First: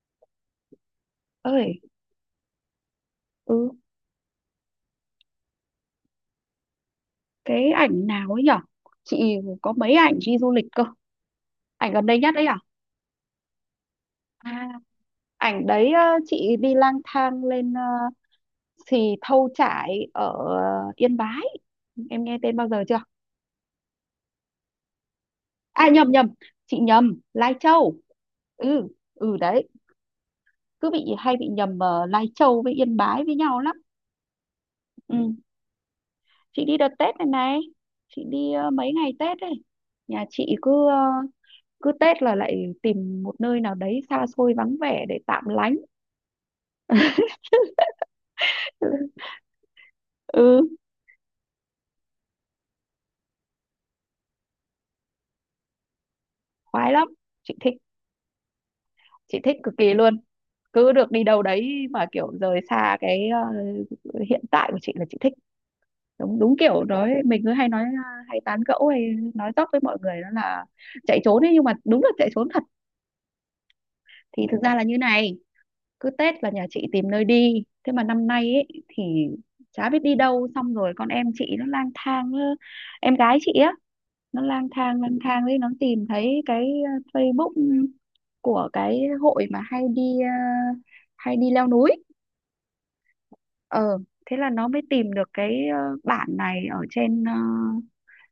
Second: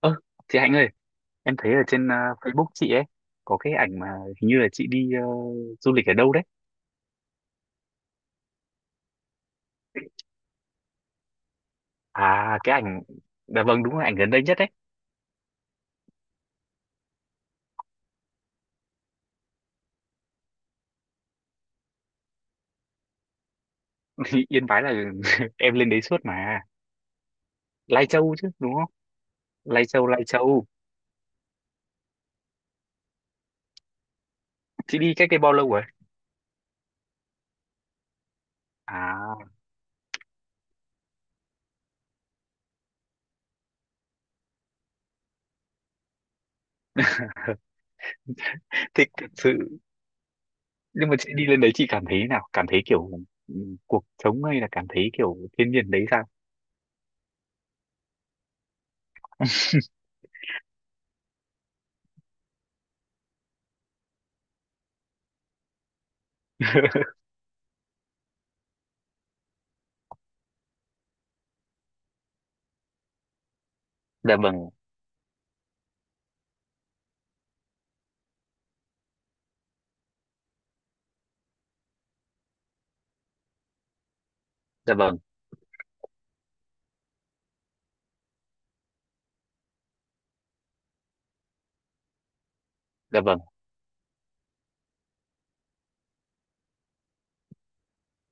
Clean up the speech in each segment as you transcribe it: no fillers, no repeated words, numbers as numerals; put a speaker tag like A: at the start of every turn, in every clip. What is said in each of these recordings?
A: Ơ, chị Hạnh ơi, em thấy
B: Ơi.
A: ở trên Facebook chị ấy có
B: Ừ.
A: cái ảnh mà hình như là chị đi du lịch ở đâu đấy.
B: Cái ảnh nào ấy nhở? Chị có mấy ảnh đi du lịch cơ. Ảnh gần đây nhất ấy à?
A: À, cái ảnh, dạ vâng đúng là ảnh gần đây
B: À,
A: nhất đấy.
B: ảnh đấy, chị đi lang thang lên Xì Thâu Chải ở Yên Bái. Em nghe tên bao giờ chưa?
A: Yên Bái là em
B: À,
A: lên đấy
B: nhầm
A: suốt
B: nhầm,
A: mà.
B: chị nhầm Lai Châu.
A: Lai Châu chứ đúng
B: Ừ.
A: không?
B: Ừ đấy.
A: Lai Châu, Lai Châu.
B: Cứ bị hay bị nhầm Lai Châu với Yên Bái với nhau lắm.
A: Chị đi
B: Ừ,
A: cách đây bao lâu rồi?
B: chị đi đợt Tết này này. Chị đi mấy ngày
A: À,
B: Tết ấy. Nhà chị cứ Tết là lại tìm một nơi nào đấy xa xôi vắng vẻ để tạm lánh.
A: thích thật sự.
B: Ừ,
A: Nhưng mà chị đi lên đấy chị cảm thấy thế nào? Cảm thấy kiểu ừ, cuộc sống hay là cảm thấy kiểu thiên nhiên đấy sao?
B: khoái lắm. chị thích chị thích cực kỳ luôn. Cứ được đi đâu đấy mà kiểu rời xa cái hiện tại của chị là chị thích. Đúng đúng, kiểu nói mình cứ hay nói, hay tán gẫu hay nói dóc với mọi người đó là chạy trốn ấy, nhưng mà đúng là chạy trốn thật.
A: Dạ
B: Thì thực
A: vâng,
B: ra là như này, cứ Tết là nhà chị tìm nơi đi, thế mà năm nay ấy thì chả biết đi đâu. Xong rồi con em chị nó lang thang, em gái chị á. Nó
A: dạ
B: lang
A: vâng,
B: thang đấy, nó tìm thấy cái Facebook của cái hội mà hay đi leo núi.
A: dạ vâng.
B: ờ Thế là nó mới tìm được cái bản này ở trên ờ,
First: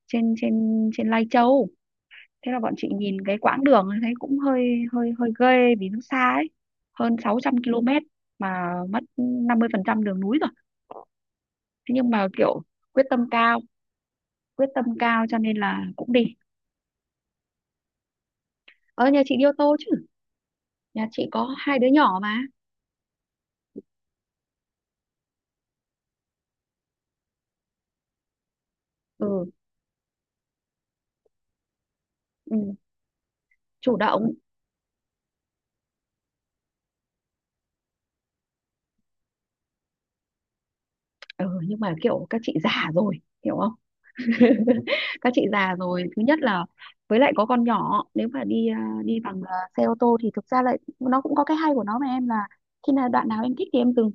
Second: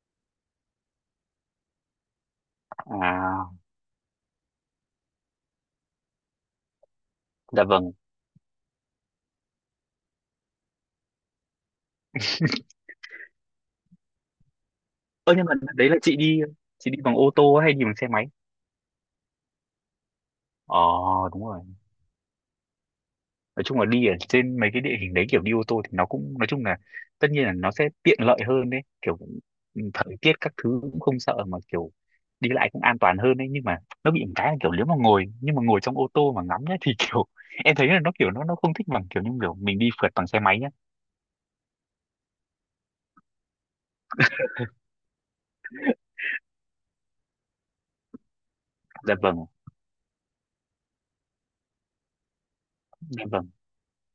B: trên trên trên Lai Châu. Thế là bọn chị nhìn cái
A: À,
B: quãng đường thấy cũng hơi hơi hơi ghê vì nó xa ấy. Hơn
A: dạ
B: 600
A: vâng.
B: km mà mất 50% đường núi rồi. Thế nhưng mà kiểu quyết tâm cao, quyết tâm cao
A: Ơ
B: cho
A: nhưng mà
B: nên là
A: đấy là
B: cũng
A: chị
B: đi.
A: đi chị đi bằng ô tô hay đi bằng xe máy?
B: Ờ Nhà chị đi ô tô chứ. Nhà chị
A: Ờ, đúng
B: có
A: rồi.
B: hai đứa nhỏ mà.
A: Nói chung là đi ở trên mấy cái địa hình đấy kiểu đi ô tô thì nó cũng nói chung là tất nhiên là nó sẽ tiện lợi hơn đấy, kiểu
B: Ừ,
A: ừ, thời tiết các thứ cũng không sợ mà kiểu đi
B: ừ,
A: lại cũng an toàn hơn đấy, nhưng mà
B: chủ
A: nó bị
B: động.
A: một cái là kiểu nếu mà ngồi, nhưng mà ngồi trong ô tô mà ngắm nhá thì kiểu em thấy là nó kiểu nó không thích bằng kiểu như kiểu mình đi phượt bằng xe máy nhá.
B: Ừ, nhưng mà kiểu các chị già rồi. Hiểu không? Các chị già rồi, thứ nhất là với lại có con nhỏ, nếu mà đi à,
A: Dạ
B: đi bằng,
A: vâng,
B: xe ô tô thì thực ra lại nó cũng có cái hay của nó mà em là. Khi nào
A: dạ
B: đoạn nào
A: vâng,
B: em thích thì em dừng,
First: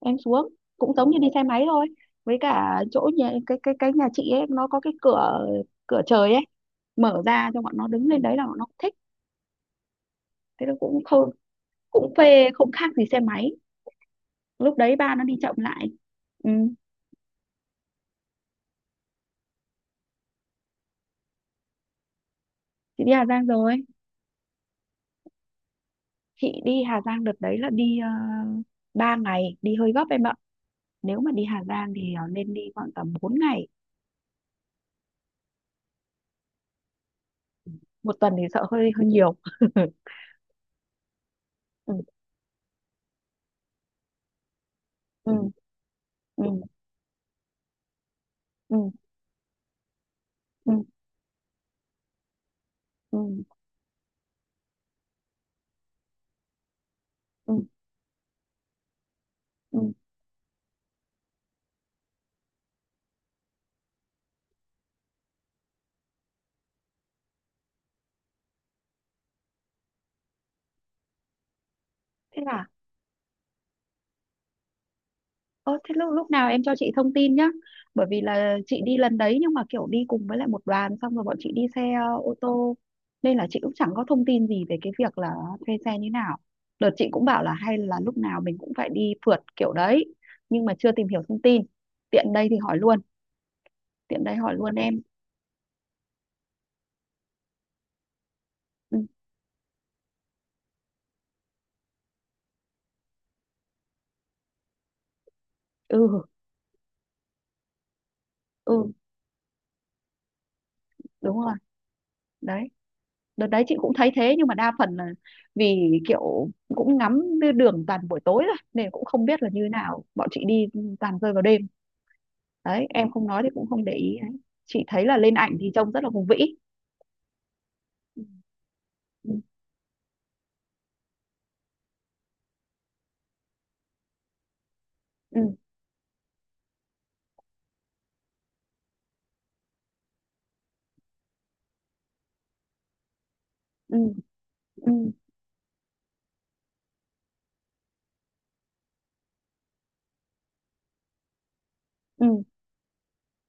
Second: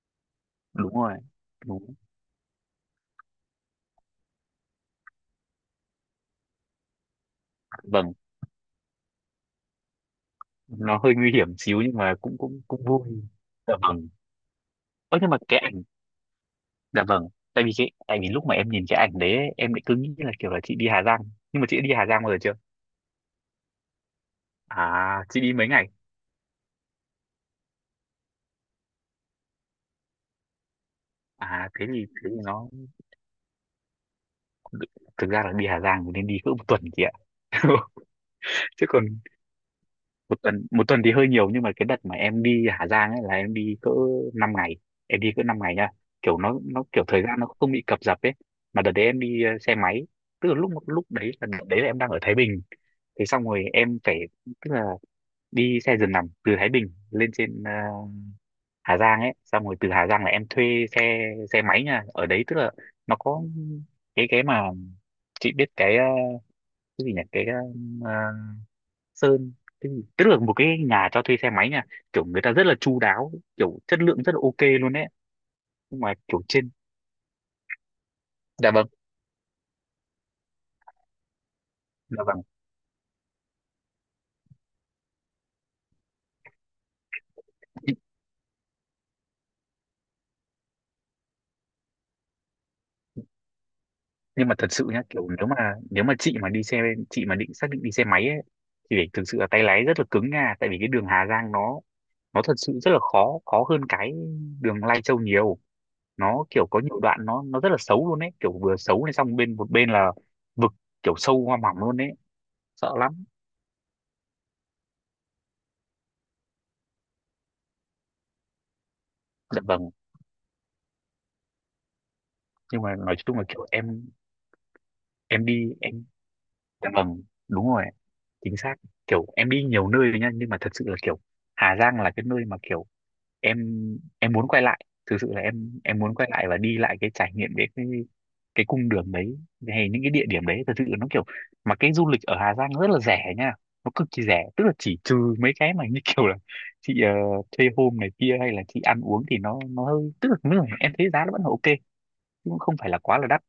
B: em xuống,
A: đúng
B: cũng giống
A: rồi.
B: như đi xe máy thôi.
A: Đúng.
B: Với cả chỗ nhà cái nhà chị ấy nó có cái cửa cửa trời ấy. Mở ra cho bọn nó đứng
A: Vâng,
B: lên, đấy là bọn nó cũng thích. Thế nó
A: nó hơi nguy hiểm xíu nhưng
B: cũng
A: mà cũng
B: phê
A: cũng
B: không
A: cũng
B: khác
A: vui.
B: gì xe máy.
A: Dạ vâng.
B: Lúc đấy ba
A: Ơ
B: nó
A: nhưng
B: đi
A: mà
B: chậm
A: cái
B: lại. Ừ.
A: Dạ vâng, tại vì lúc mà em nhìn cái ảnh đấy ấy, em lại cứ nghĩ là kiểu là chị đi Hà Giang. Nhưng mà chị đã đi Hà Giang bao giờ chưa?
B: Chị đi Hà Giang rồi.
A: À, chị đi mấy ngày?
B: Chị đi Hà Giang đợt đấy là đi, uh, 3 ngày đi hơi gấp em ạ. Nếu mà đi Hà
A: À,
B: Giang thì
A: thế thì
B: nên đi
A: nó
B: khoảng tầm 4 ngày.
A: thực ra là đi Hà Giang thì nên đi cỡ một tuần chị ạ.
B: Một tuần thì sợ
A: Chứ
B: hơi
A: còn
B: hơi nhiều.
A: một tuần thì hơi nhiều, nhưng mà cái
B: Ừ,
A: đợt mà em đi Hà Giang ấy là em đi cỡ 5 ngày. Em đi
B: ừ,
A: cỡ 5 ngày nha. Kiểu
B: ừ,
A: nó kiểu thời gian nó không bị cập dập ấy. Mà
B: ừ,
A: đợt đấy em đi xe máy. Tức là lúc
B: ừ,
A: lúc đấy là đợt đấy là em đang ở Thái Bình. Thế xong
B: ừ,
A: rồi em phải, tức là đi xe giường nằm từ Thái Bình lên trên
B: ừ,
A: Hà Giang ấy, xong rồi
B: ừ.
A: từ Hà Giang là em thuê xe xe máy nha, ở đấy tức là nó có cái mà chị biết cái cái gì nhỉ, cái ờ, sơn cái gì? Tức là một cái nhà cho thuê xe máy nha, kiểu
B: Thế
A: người ta rất
B: là.
A: là chu đáo, kiểu chất lượng rất là OK luôn đấy,
B: Ơ thế
A: nhưng
B: lúc
A: mà
B: lúc
A: kiểu
B: nào em
A: trên,
B: cho chị thông tin nhá. Bởi vì là
A: dạ
B: chị
A: vâng,
B: đi lần đấy nhưng mà kiểu đi cùng với lại một đoàn, xong rồi bọn chị đi xe,
A: dạ
B: ô
A: vâng,
B: tô, nên là chị cũng chẳng có thông tin gì về cái việc là thuê xe như nào. Đợt chị cũng bảo là hay là lúc nào mình cũng phải đi phượt kiểu đấy nhưng mà chưa tìm hiểu thông tin. Tiện đây thì hỏi luôn, tiện đây
A: nhưng
B: hỏi
A: mà thật
B: luôn
A: sự
B: em.
A: nhá, kiểu nếu mà, nếu mà chị mà đi xe chị mà định xác định đi xe máy ấy thì
B: Ừ.
A: phải thực sự là tay lái rất là cứng nha, tại vì cái đường Hà Giang nó thật sự rất là khó, khó hơn cái đường Lai Châu nhiều,
B: Ừ,
A: nó kiểu có nhiều đoạn nó rất là xấu luôn ấy, kiểu vừa
B: ừ
A: xấu này xong bên một bên là vực, kiểu
B: đúng
A: sâu
B: rồi.
A: hoa mỏng luôn ấy,
B: Đấy.
A: sợ lắm.
B: Đợt đấy chị cũng thấy thế, nhưng mà đa phần là vì kiểu cũng ngắm đường toàn buổi tối rồi nên cũng không biết là như
A: Dạ vâng,
B: nào. Bọn chị đi toàn rơi vào đêm,
A: nhưng
B: đấy
A: mà
B: em
A: nói
B: không
A: chung
B: nói
A: là
B: thì cũng
A: kiểu
B: không để
A: em
B: ý đấy. Chị thấy là lên
A: em
B: ảnh thì
A: đi
B: trông rất
A: em
B: là hùng vĩ.
A: dạ vâng, đúng rồi, chính xác, kiểu
B: Ừ,
A: em đi nhiều nơi rồi nha, nhưng mà thật sự là kiểu Hà Giang là cái nơi mà kiểu em em muốn quay lại, thực sự là
B: ừ,
A: em muốn quay lại và đi lại cái trải nghiệm đấy, cái cung đường đấy hay những cái địa điểm đấy, thật sự là nó kiểu, mà cái du lịch ở Hà Giang rất là rẻ nha, nó
B: ừ,
A: cực kỳ rẻ, tức là
B: ừ,
A: chỉ trừ mấy cái mà như kiểu là chị thuê hôm này kia hay là chị ăn uống thì nó hơi, tức là nếu mà em thấy giá nó vẫn là OK, chứ
B: ừ.
A: cũng không phải là quá là đắt.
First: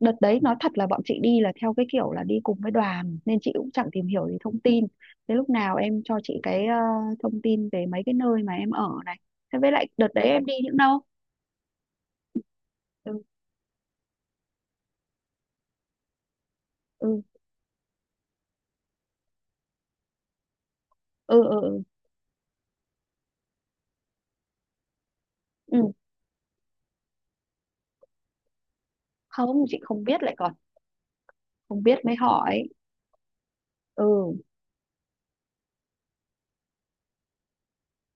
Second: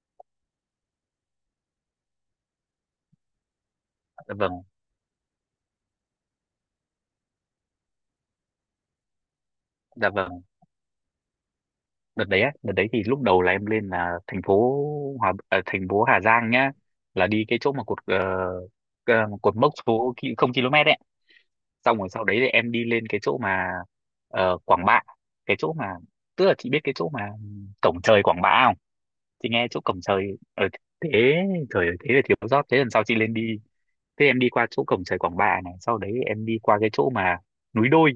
B: Đợt đấy nói thật là bọn chị đi là theo cái kiểu là đi cùng với đoàn nên chị cũng chẳng tìm hiểu
A: Dạ
B: gì
A: vâng,
B: thông tin. Thế lúc nào em cho chị cái, thông tin về mấy cái nơi mà em ở này. Thế với lại đợt
A: dạ
B: đấy
A: vâng.
B: em đi những đâu?
A: Đợt đấy á, đợt đấy thì
B: Ừ,
A: lúc đầu là em lên là thành phố thành phố Hà Giang nhá,
B: ừ,
A: là đi cái chỗ mà cột cột mốc số ki- không km ấy,
B: ừ, ừ, ừ,
A: xong rồi sau đấy thì em đi lên cái chỗ mà Quảng Bạ, cái chỗ
B: ừ.
A: mà, tức là chị biết cái chỗ mà cổng trời Quảng Bạ không? Chị
B: Không,
A: nghe
B: chị
A: chỗ cổng
B: không biết
A: trời
B: lại còn.
A: ở thế,
B: Không
A: trời ơi,
B: biết
A: thế
B: mới
A: là thiếu sót,
B: hỏi.
A: thế lần sau chị lên đi. Thế
B: Ừ,
A: em đi qua chỗ cổng trời Quảng Bạ này sau đấy em đi qua cái chỗ mà núi đôi,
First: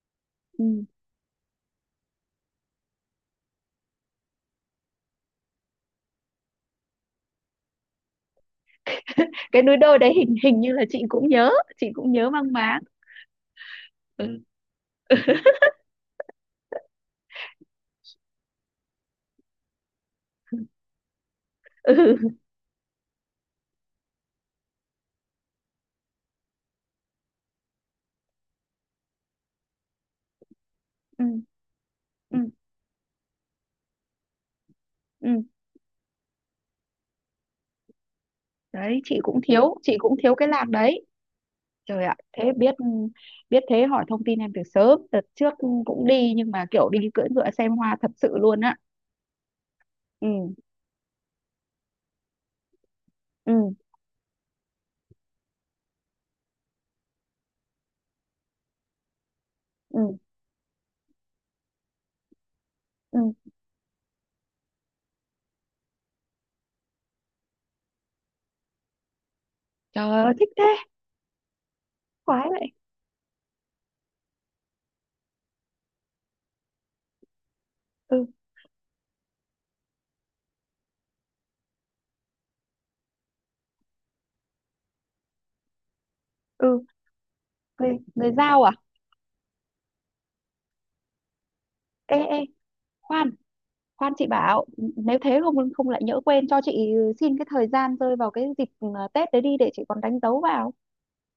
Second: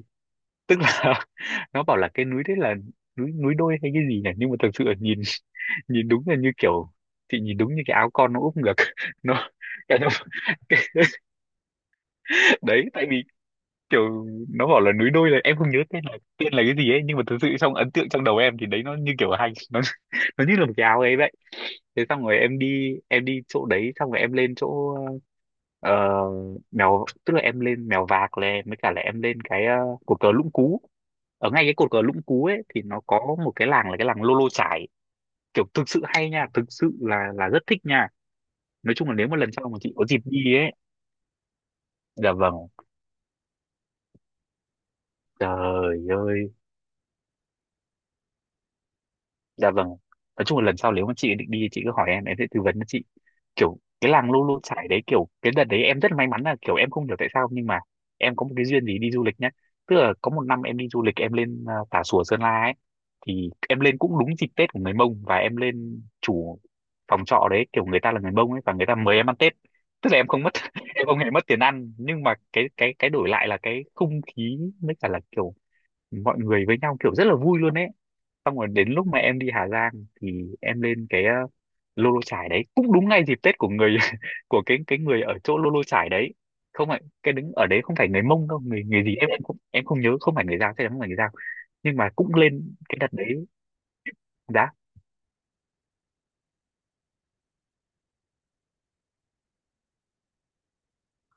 A: tức
B: ừ.
A: là nó bảo là cái núi đấy là núi núi đôi hay cái gì này, nhưng mà thực sự là nhìn nhìn đúng là như kiểu chị nhìn đúng như cái áo con nó úp ngược, nó
B: Cái núi
A: cái
B: đôi
A: nó-
B: đấy hình hình như là chị cũng nhớ. Chị cũng nhớ mang máng.
A: đấy, tại vì kiểu
B: Ừ.
A: nó bảo là núi đôi là em không nhớ tên là cái gì ấy, nhưng mà thực sự trong ấn tượng trong đầu em thì đấy nó như kiểu hành nó nó như là một cái áo ấy vậy. Thế xong rồi em đi chỗ đấy xong rồi em lên chỗ ờ, mèo, tức là em lên mèo vạc này, mới cả là em lên cái cột cờ Lũng Cú.
B: Ừ.
A: Ở ngay cái cột cờ Lũng
B: Ừ,
A: Cú ấy thì nó có một cái làng là cái làng Lô Lô Chải,
B: ừ
A: kiểu thực sự hay nha, thực sự là rất thích nha. Nói
B: đấy,
A: chung là
B: chị
A: nếu mà
B: cũng
A: lần sau
B: thiếu,
A: mà chị
B: chị
A: có
B: cũng
A: dịp
B: thiếu cái
A: đi
B: lạc
A: ấy,
B: đấy. Trời ạ,
A: dạ
B: thế
A: vâng,
B: biết biết thế hỏi thông tin em từ sớm đợt trước cũng
A: trời
B: đi, nhưng
A: ơi,
B: mà kiểu đi cưỡi ngựa xem hoa thật sự luôn á.
A: dạ vâng. Nói
B: Ừ,
A: chung là lần sau nếu mà chị định đi chị cứ hỏi em sẽ tư vấn cho chị.
B: ừ,
A: Kiểu cái làng Lu Lu Chải đấy, kiểu cái đợt đấy em rất may mắn là kiểu em không hiểu tại sao nhưng mà em có một cái duyên gì đi du lịch nhá. Tức
B: ừ,
A: là có một năm em đi du lịch em lên à, Tà Xùa Sơn La ấy,
B: ừ.
A: thì em lên cũng đúng dịp Tết của người Mông và em lên chủ phòng trọ đấy kiểu người ta là người Mông ấy và người ta mời em ăn Tết.
B: Trời
A: Tức là em
B: ơi,
A: không
B: thích
A: mất
B: thế.
A: em không hề mất tiền ăn, nhưng mà
B: Khoái
A: cái
B: vậy.
A: cái đổi lại là cái không khí với cả là kiểu mọi người với nhau kiểu rất là vui luôn ấy.
B: Ừ,
A: Xong rồi đến lúc mà em đi Hà Giang thì em lên cái Lô Lô Chải đấy cũng đúng ngay dịp Tết của người của cái người ở chỗ Lô Lô Chải đấy,
B: ừ,
A: không phải cái đứng ở đấy không
B: người
A: phải người
B: người
A: Mông đâu,
B: giao à?
A: người người gì em cũng em không nhớ, không phải người Dao, chắc chắn không phải người Dao nhưng mà
B: Ê,
A: cũng
B: ê,
A: lên cái đợt
B: khoan,
A: đấy.
B: khoan, chị bảo,
A: Giá
B: nếu thế không, không lại nhỡ quên cho chị. Xin cái thời gian rơi vào cái dịp, Tết đấy đi để chị còn đánh dấu vào.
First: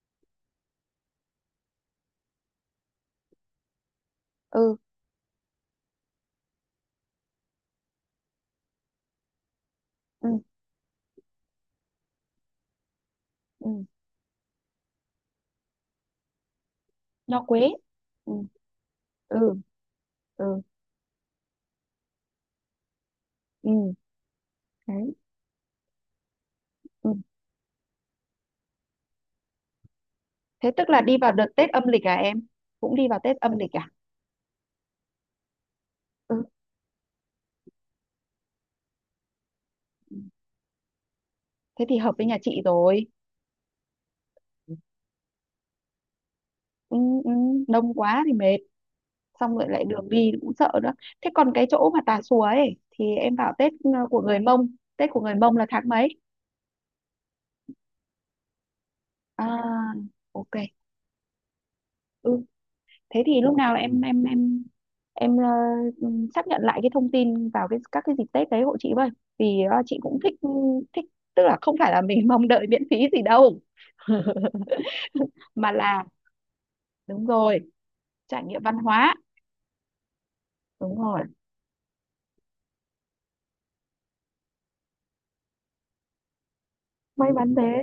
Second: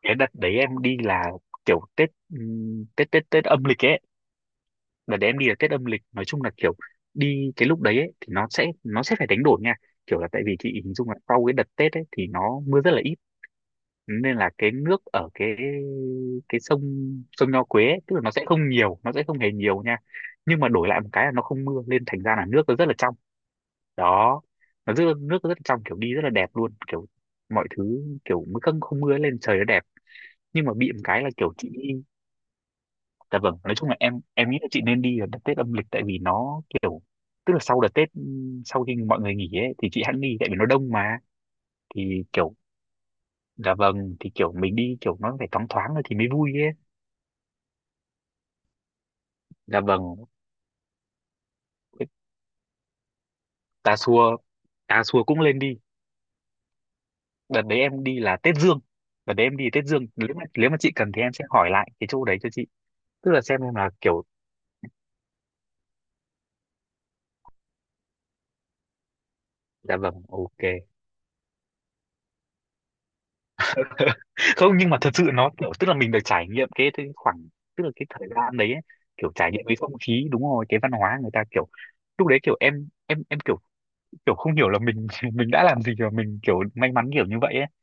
A: cái đợt đấy em đi là kiểu Tết Tết âm lịch ấy,
B: Ừ,
A: đợt đấy em đi là Tết âm lịch, nói chung là kiểu đi cái lúc đấy ấy, thì nó sẽ phải đánh đổi nha, kiểu
B: ừ,
A: là tại vì chị hình dung là sau cái đợt Tết ấy thì nó mưa rất là ít,
B: ừ.
A: nên là cái nước ở cái sông
B: Nho
A: sông
B: Quế.
A: Nho Quế ấy, tức là nó
B: Ừ,
A: sẽ không nhiều, nó sẽ không hề
B: ừ,
A: nhiều nha, nhưng
B: ừ,
A: mà đổi lại một cái là nó không mưa nên thành ra là nước nó rất là trong,
B: ừ
A: đó, nó rất
B: đấy.
A: nước, nó rất là trong, kiểu đi rất là đẹp luôn, kiểu
B: Ừ.
A: mọi thứ kiểu mới, không không mưa lên trời nó đẹp, nhưng
B: Thế
A: mà
B: tức
A: bị
B: là
A: một
B: đi
A: cái là
B: vào đợt
A: kiểu chị,
B: Tết âm lịch à em? Cũng đi vào Tết
A: dạ
B: âm
A: vâng,
B: lịch
A: nói
B: à?
A: chung là em nghĩ là chị nên đi ở đợt Tết âm lịch tại vì
B: Ừ,
A: nó kiểu, tức là sau đợt Tết sau khi mọi người nghỉ ấy thì chị hẵng đi tại vì nó đông mà,
B: thế thì hợp
A: thì
B: với nhà
A: kiểu,
B: chị rồi.
A: dạ vâng, thì kiểu mình đi kiểu nó phải thoáng thoáng rồi thì mới vui ấy.
B: Ừ, ừ, đông quá thì mệt, xong rồi
A: Dạ
B: lại đường
A: vâng,
B: đi cũng sợ nữa. Thế còn cái chỗ mà Tà Xùa ấy thì em bảo Tết,
A: Tà
B: của
A: Xùa,
B: người Mông.
A: Tà
B: Tết của
A: Xùa
B: người
A: cũng
B: Mông
A: lên
B: là
A: đi.
B: tháng mấy?
A: Đợt đấy em đi là Tết Dương. Đợt đấy em đi Tết
B: À,
A: Dương.
B: ok.
A: Nếu mà chị cần thì em sẽ hỏi lại cái chỗ đấy
B: Ừ,
A: cho chị.
B: thế
A: Tức
B: thì
A: là
B: lúc
A: xem
B: nào
A: là
B: em em
A: kiểu,
B: em em ừ, xác nhận lại cái thông tin vào cái dịp Tết đấy hộ chị với. Vì
A: dạ
B: chị cũng
A: vâng,
B: thích.
A: OK.
B: Thích, tức là không phải là mình mong đợi miễn phí gì đâu.
A: Không, nhưng mà thật sự nó
B: Mà
A: kiểu, tức là
B: là
A: mình được trải nghiệm cái
B: đúng
A: khoảng,
B: rồi,
A: tức là cái thời
B: trải
A: gian
B: nghiệm
A: đấy
B: văn
A: ấy,
B: hóa,
A: kiểu trải nghiệm cái không khí, đúng rồi, cái văn
B: đúng
A: hóa
B: rồi,
A: người ta kiểu, lúc đấy kiểu em kiểu, kiểu không hiểu là mình, mình đã làm gì mà mình kiểu may mắn kiểu
B: may
A: như vậy
B: mắn
A: ấy.
B: thế.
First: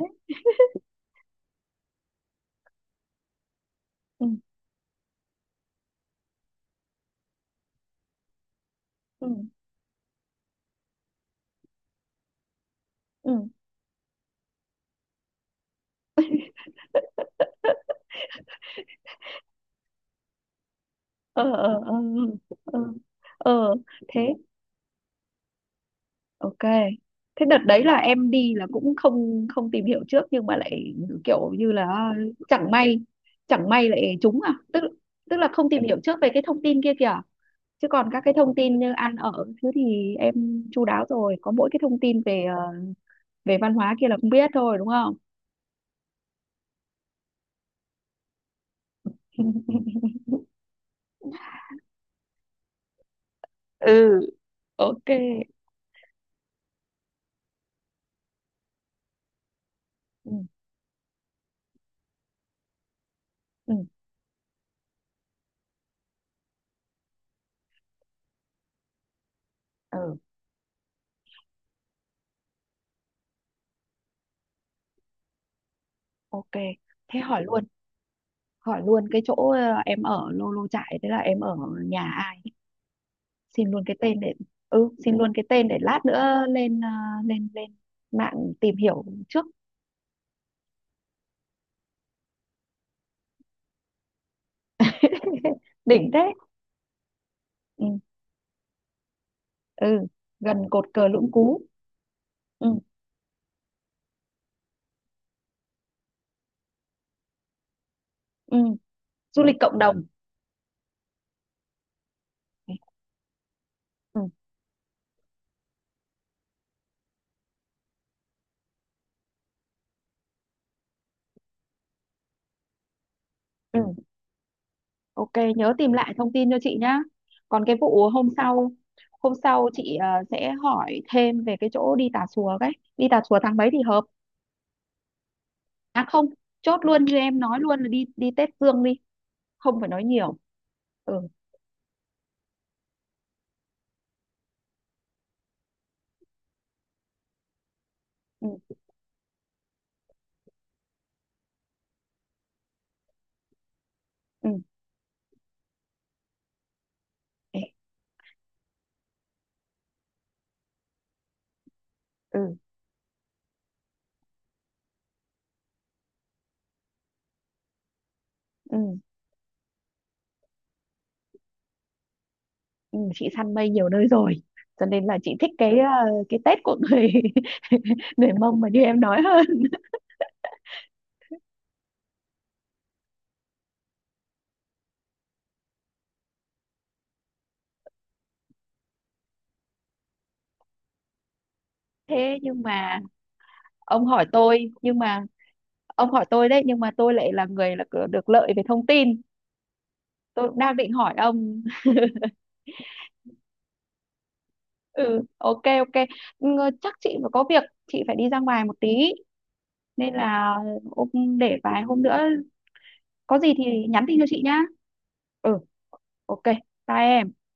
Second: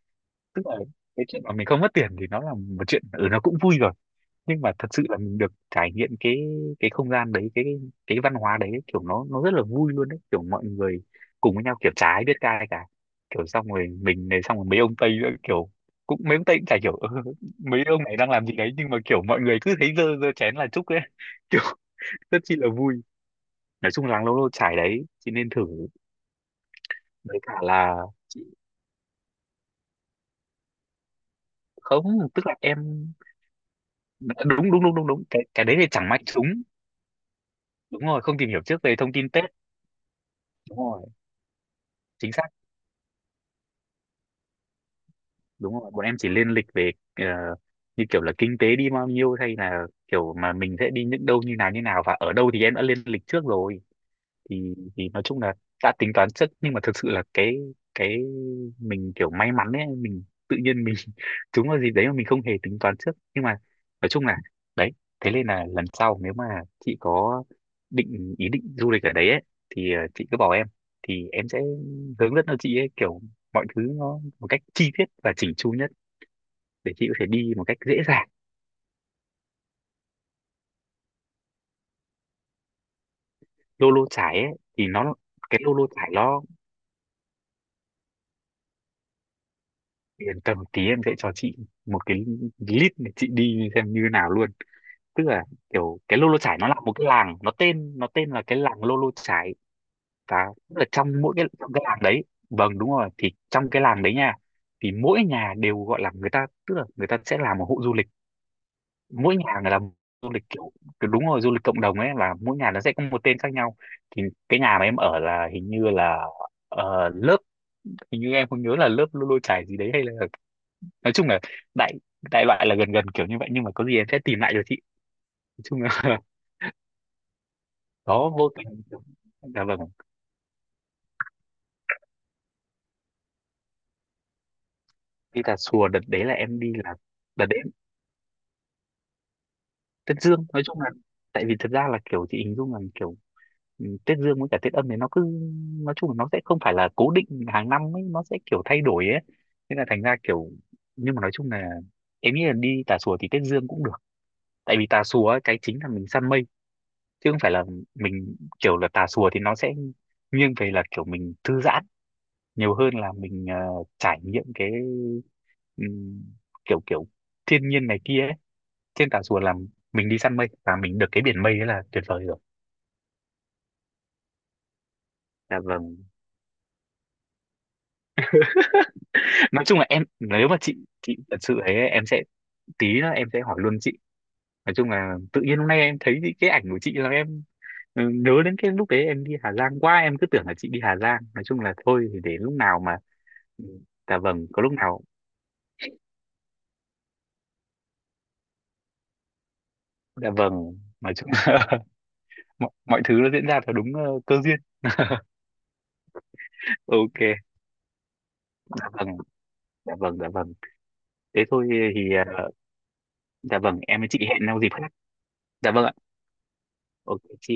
A: Tức là cái chuyện mà mình không mất tiền thì nó là một chuyện, ừ, nó cũng vui rồi.
B: Ừ,
A: Nhưng mà thật sự là mình được trải nghiệm cái không gian đấy, cái văn hóa đấy kiểu nó
B: ừ,
A: nó rất là vui luôn đấy, kiểu mọi người cùng với nhau, kiểu chả ai biết ca ai cả,
B: ừ,
A: kiểu xong rồi mình này, xong rồi mấy ông Tây nữa, kiểu cũng mấy ông Tây cũng chả hiểu "Ơ, mấy ông này đang làm gì đấy", nhưng mà kiểu mọi người cứ thấy dơ dơ chén là chúc ấy,
B: ờ,
A: kiểu
B: ờ, ờ,
A: rất chi là
B: ờ,
A: vui.
B: ờ,
A: Nói chung là
B: thế
A: lâu lâu trải đấy, chị nên thử.
B: ok.
A: Với
B: Thế
A: cả
B: đợt đấy là
A: là
B: em
A: chị
B: đi là cũng không, không tìm hiểu trước nhưng mà lại kiểu như
A: không,
B: là
A: tức là
B: chẳng may,
A: em
B: chẳng may lại trúng à,
A: đúng đúng
B: tức.
A: đúng đúng đúng,
B: Tức là
A: cái
B: không
A: đấy
B: tìm
A: thì
B: hiểu
A: chẳng
B: trước
A: may
B: về cái
A: chúng,
B: thông tin kia kìa, chứ
A: đúng
B: còn các
A: rồi,
B: cái
A: không tìm
B: thông
A: hiểu
B: tin
A: trước
B: như
A: về thông
B: ăn
A: tin Tết.
B: ở thứ thì em
A: Đúng
B: chu đáo
A: rồi,
B: rồi, có mỗi cái thông tin
A: chính
B: về
A: xác.
B: ờ, về văn hóa kia là không biết thôi, đúng không?
A: Đúng rồi, bọn em chỉ lên lịch về như kiểu là kinh tế đi bao nhiêu, hay là kiểu mà mình sẽ đi những đâu như nào và ở đâu, thì em đã lên lịch trước rồi.
B: Ừ,
A: thì
B: ok.
A: thì nói chung là đã tính toán trước, nhưng mà thực sự là cái mình kiểu may mắn ấy, mình
B: Ừ,
A: tự nhiên mình trúng vào dịp đấy mà mình không hề tính toán trước. Nhưng mà
B: ừ,
A: nói chung là đấy, thế nên là lần sau nếu mà chị có định, ý định du lịch ở đấy ấy, thì
B: ừ.
A: chị cứ bảo em thì em sẽ hướng dẫn cho chị ấy, kiểu mọi thứ nó một cách chi tiết và chỉnh chu nhất
B: Ok,
A: để chị có
B: thế
A: thể đi một cách dễ dàng.
B: hỏi luôn cái chỗ, em ở Lô Lô Chải. Thế là em ở nhà ai? Xin luôn
A: Lô
B: cái
A: Lô
B: tên để.
A: Chải ấy, thì
B: Ừ,
A: nó,
B: xin luôn cái
A: cái
B: tên
A: Lô
B: để
A: Lô
B: lát
A: Chải nó,
B: nữa lên ờ, lên lên mạng tìm hiểu trước.
A: yên tâm, tí em sẽ cho chị một cái list để chị đi xem như nào luôn. Tức là kiểu
B: Đỉnh
A: cái
B: thế.
A: Lô Lô Chải nó là một cái làng, nó
B: Ừ,
A: tên, nó tên là cái làng Lô Lô Chải.
B: ừ,
A: Và
B: gần
A: tức
B: cột
A: là
B: cờ
A: trong
B: Lũng
A: mỗi cái,
B: Cú.
A: trong cái làng đấy,
B: Ừ,
A: vâng đúng rồi, thì trong cái làng đấy nha, thì mỗi nhà đều gọi là người ta, tức là người ta sẽ làm một hộ du lịch,
B: ừ,
A: mỗi
B: du
A: nhà
B: lịch
A: người
B: cộng
A: làm
B: đồng.
A: du lịch kiểu, đúng rồi, du lịch cộng đồng ấy, là mỗi nhà nó sẽ có một tên khác nhau.
B: Ừ,
A: Thì cái nhà mà em ở là hình như là lớp, hình như em không nhớ là lớp Lô Lô Chải gì đấy, hay là nói chung là đại, đại loại là gần gần kiểu như vậy, nhưng mà
B: ừ,
A: có gì em sẽ tìm lại cho chị.
B: ok,
A: Nói
B: nhớ
A: chung là
B: tìm lại thông tin cho chị nhá. Còn cái vụ
A: đó, vô tình.
B: hôm
A: Dạ
B: sau
A: vâng,
B: chị sẽ hỏi thêm về cái chỗ đi Tà Xùa cái. Đi Tà Xùa tháng mấy thì hợp?
A: đi Tà Xùa đợt
B: À không,
A: đấy là em đi
B: chốt
A: là
B: luôn như em
A: đợt
B: nói
A: đấy
B: luôn là đi đi Tết Dương đi, không phải nói
A: Tết
B: nhiều.
A: Dương. Nói chung là
B: Ừ,
A: tại vì thật ra là kiểu chị hình dung là kiểu, ừ, Tết Dương với cả Tết Âm thì nó cứ, nói chung là nó sẽ không phải là cố định hàng năm ấy, nó sẽ
B: ừ,
A: kiểu thay đổi ấy, nên là thành ra kiểu, nhưng mà nói chung là em nghĩ là đi Tà Xùa thì Tết Dương cũng được.
B: ừ,
A: Tại vì Tà Xùa ấy, cái chính là mình săn mây, chứ không phải
B: ê,
A: là mình kiểu là Tà Xùa thì nó sẽ nghiêng về là kiểu mình thư giãn
B: ừ,
A: nhiều hơn là mình trải nghiệm cái ừm, kiểu kiểu thiên nhiên này kia ấy.
B: ừ,
A: Trên Tà Rùa là mình đi săn mây và mình được cái biển mây đấy là tuyệt vời rồi.
B: ừ, chị săn mây nhiều nơi rồi, cho nên là chị thích
A: Dạ
B: cái ờ,
A: vâng.
B: cái Tết của người người Mông mà như em nói hơn.
A: Nói chung là em, nếu mà chị thật sự ấy, em sẽ, tí nữa em sẽ hỏi luôn chị. Nói chung là tự nhiên hôm nay em thấy cái ảnh của chị là em, ừ, nhớ đến cái lúc đấy em đi Hà Giang quá, em cứ tưởng là chị đi Hà Giang. Nói chung là thôi thì để
B: Thế
A: lúc
B: nhưng
A: nào mà,
B: mà
A: ừ,
B: ông
A: dạ
B: hỏi
A: vâng, có
B: tôi,
A: lúc
B: nhưng
A: nào.
B: mà ông hỏi tôi đấy, nhưng mà tôi lại là người là được lợi về thông tin.
A: Dạ
B: Tôi
A: vâng,
B: cũng đang định hỏi
A: nói chung
B: ông.
A: là mọi thứ nó diễn ra theo đúng cơ duyên.
B: Ừ, ok ok. Chắc chị
A: Ok.
B: phải có việc, chị phải đi ra ngoài một
A: Dạ
B: tí.
A: vâng. Dạ
B: Nên
A: vâng, dạ vâng.
B: là ông,
A: Thế
B: để
A: thôi
B: vài hôm
A: thì
B: nữa
A: ờ,
B: có gì
A: dạ
B: thì
A: vâng, em
B: nhắn
A: với
B: tin
A: chị
B: cho chị
A: hẹn
B: nhá.
A: nhau dịp khác.
B: Ừ,
A: Dạ vâng ạ.
B: ok, bye
A: Ok
B: em.
A: chị.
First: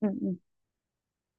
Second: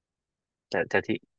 B: Ừ. Ừ.
A: Dạ chào chị.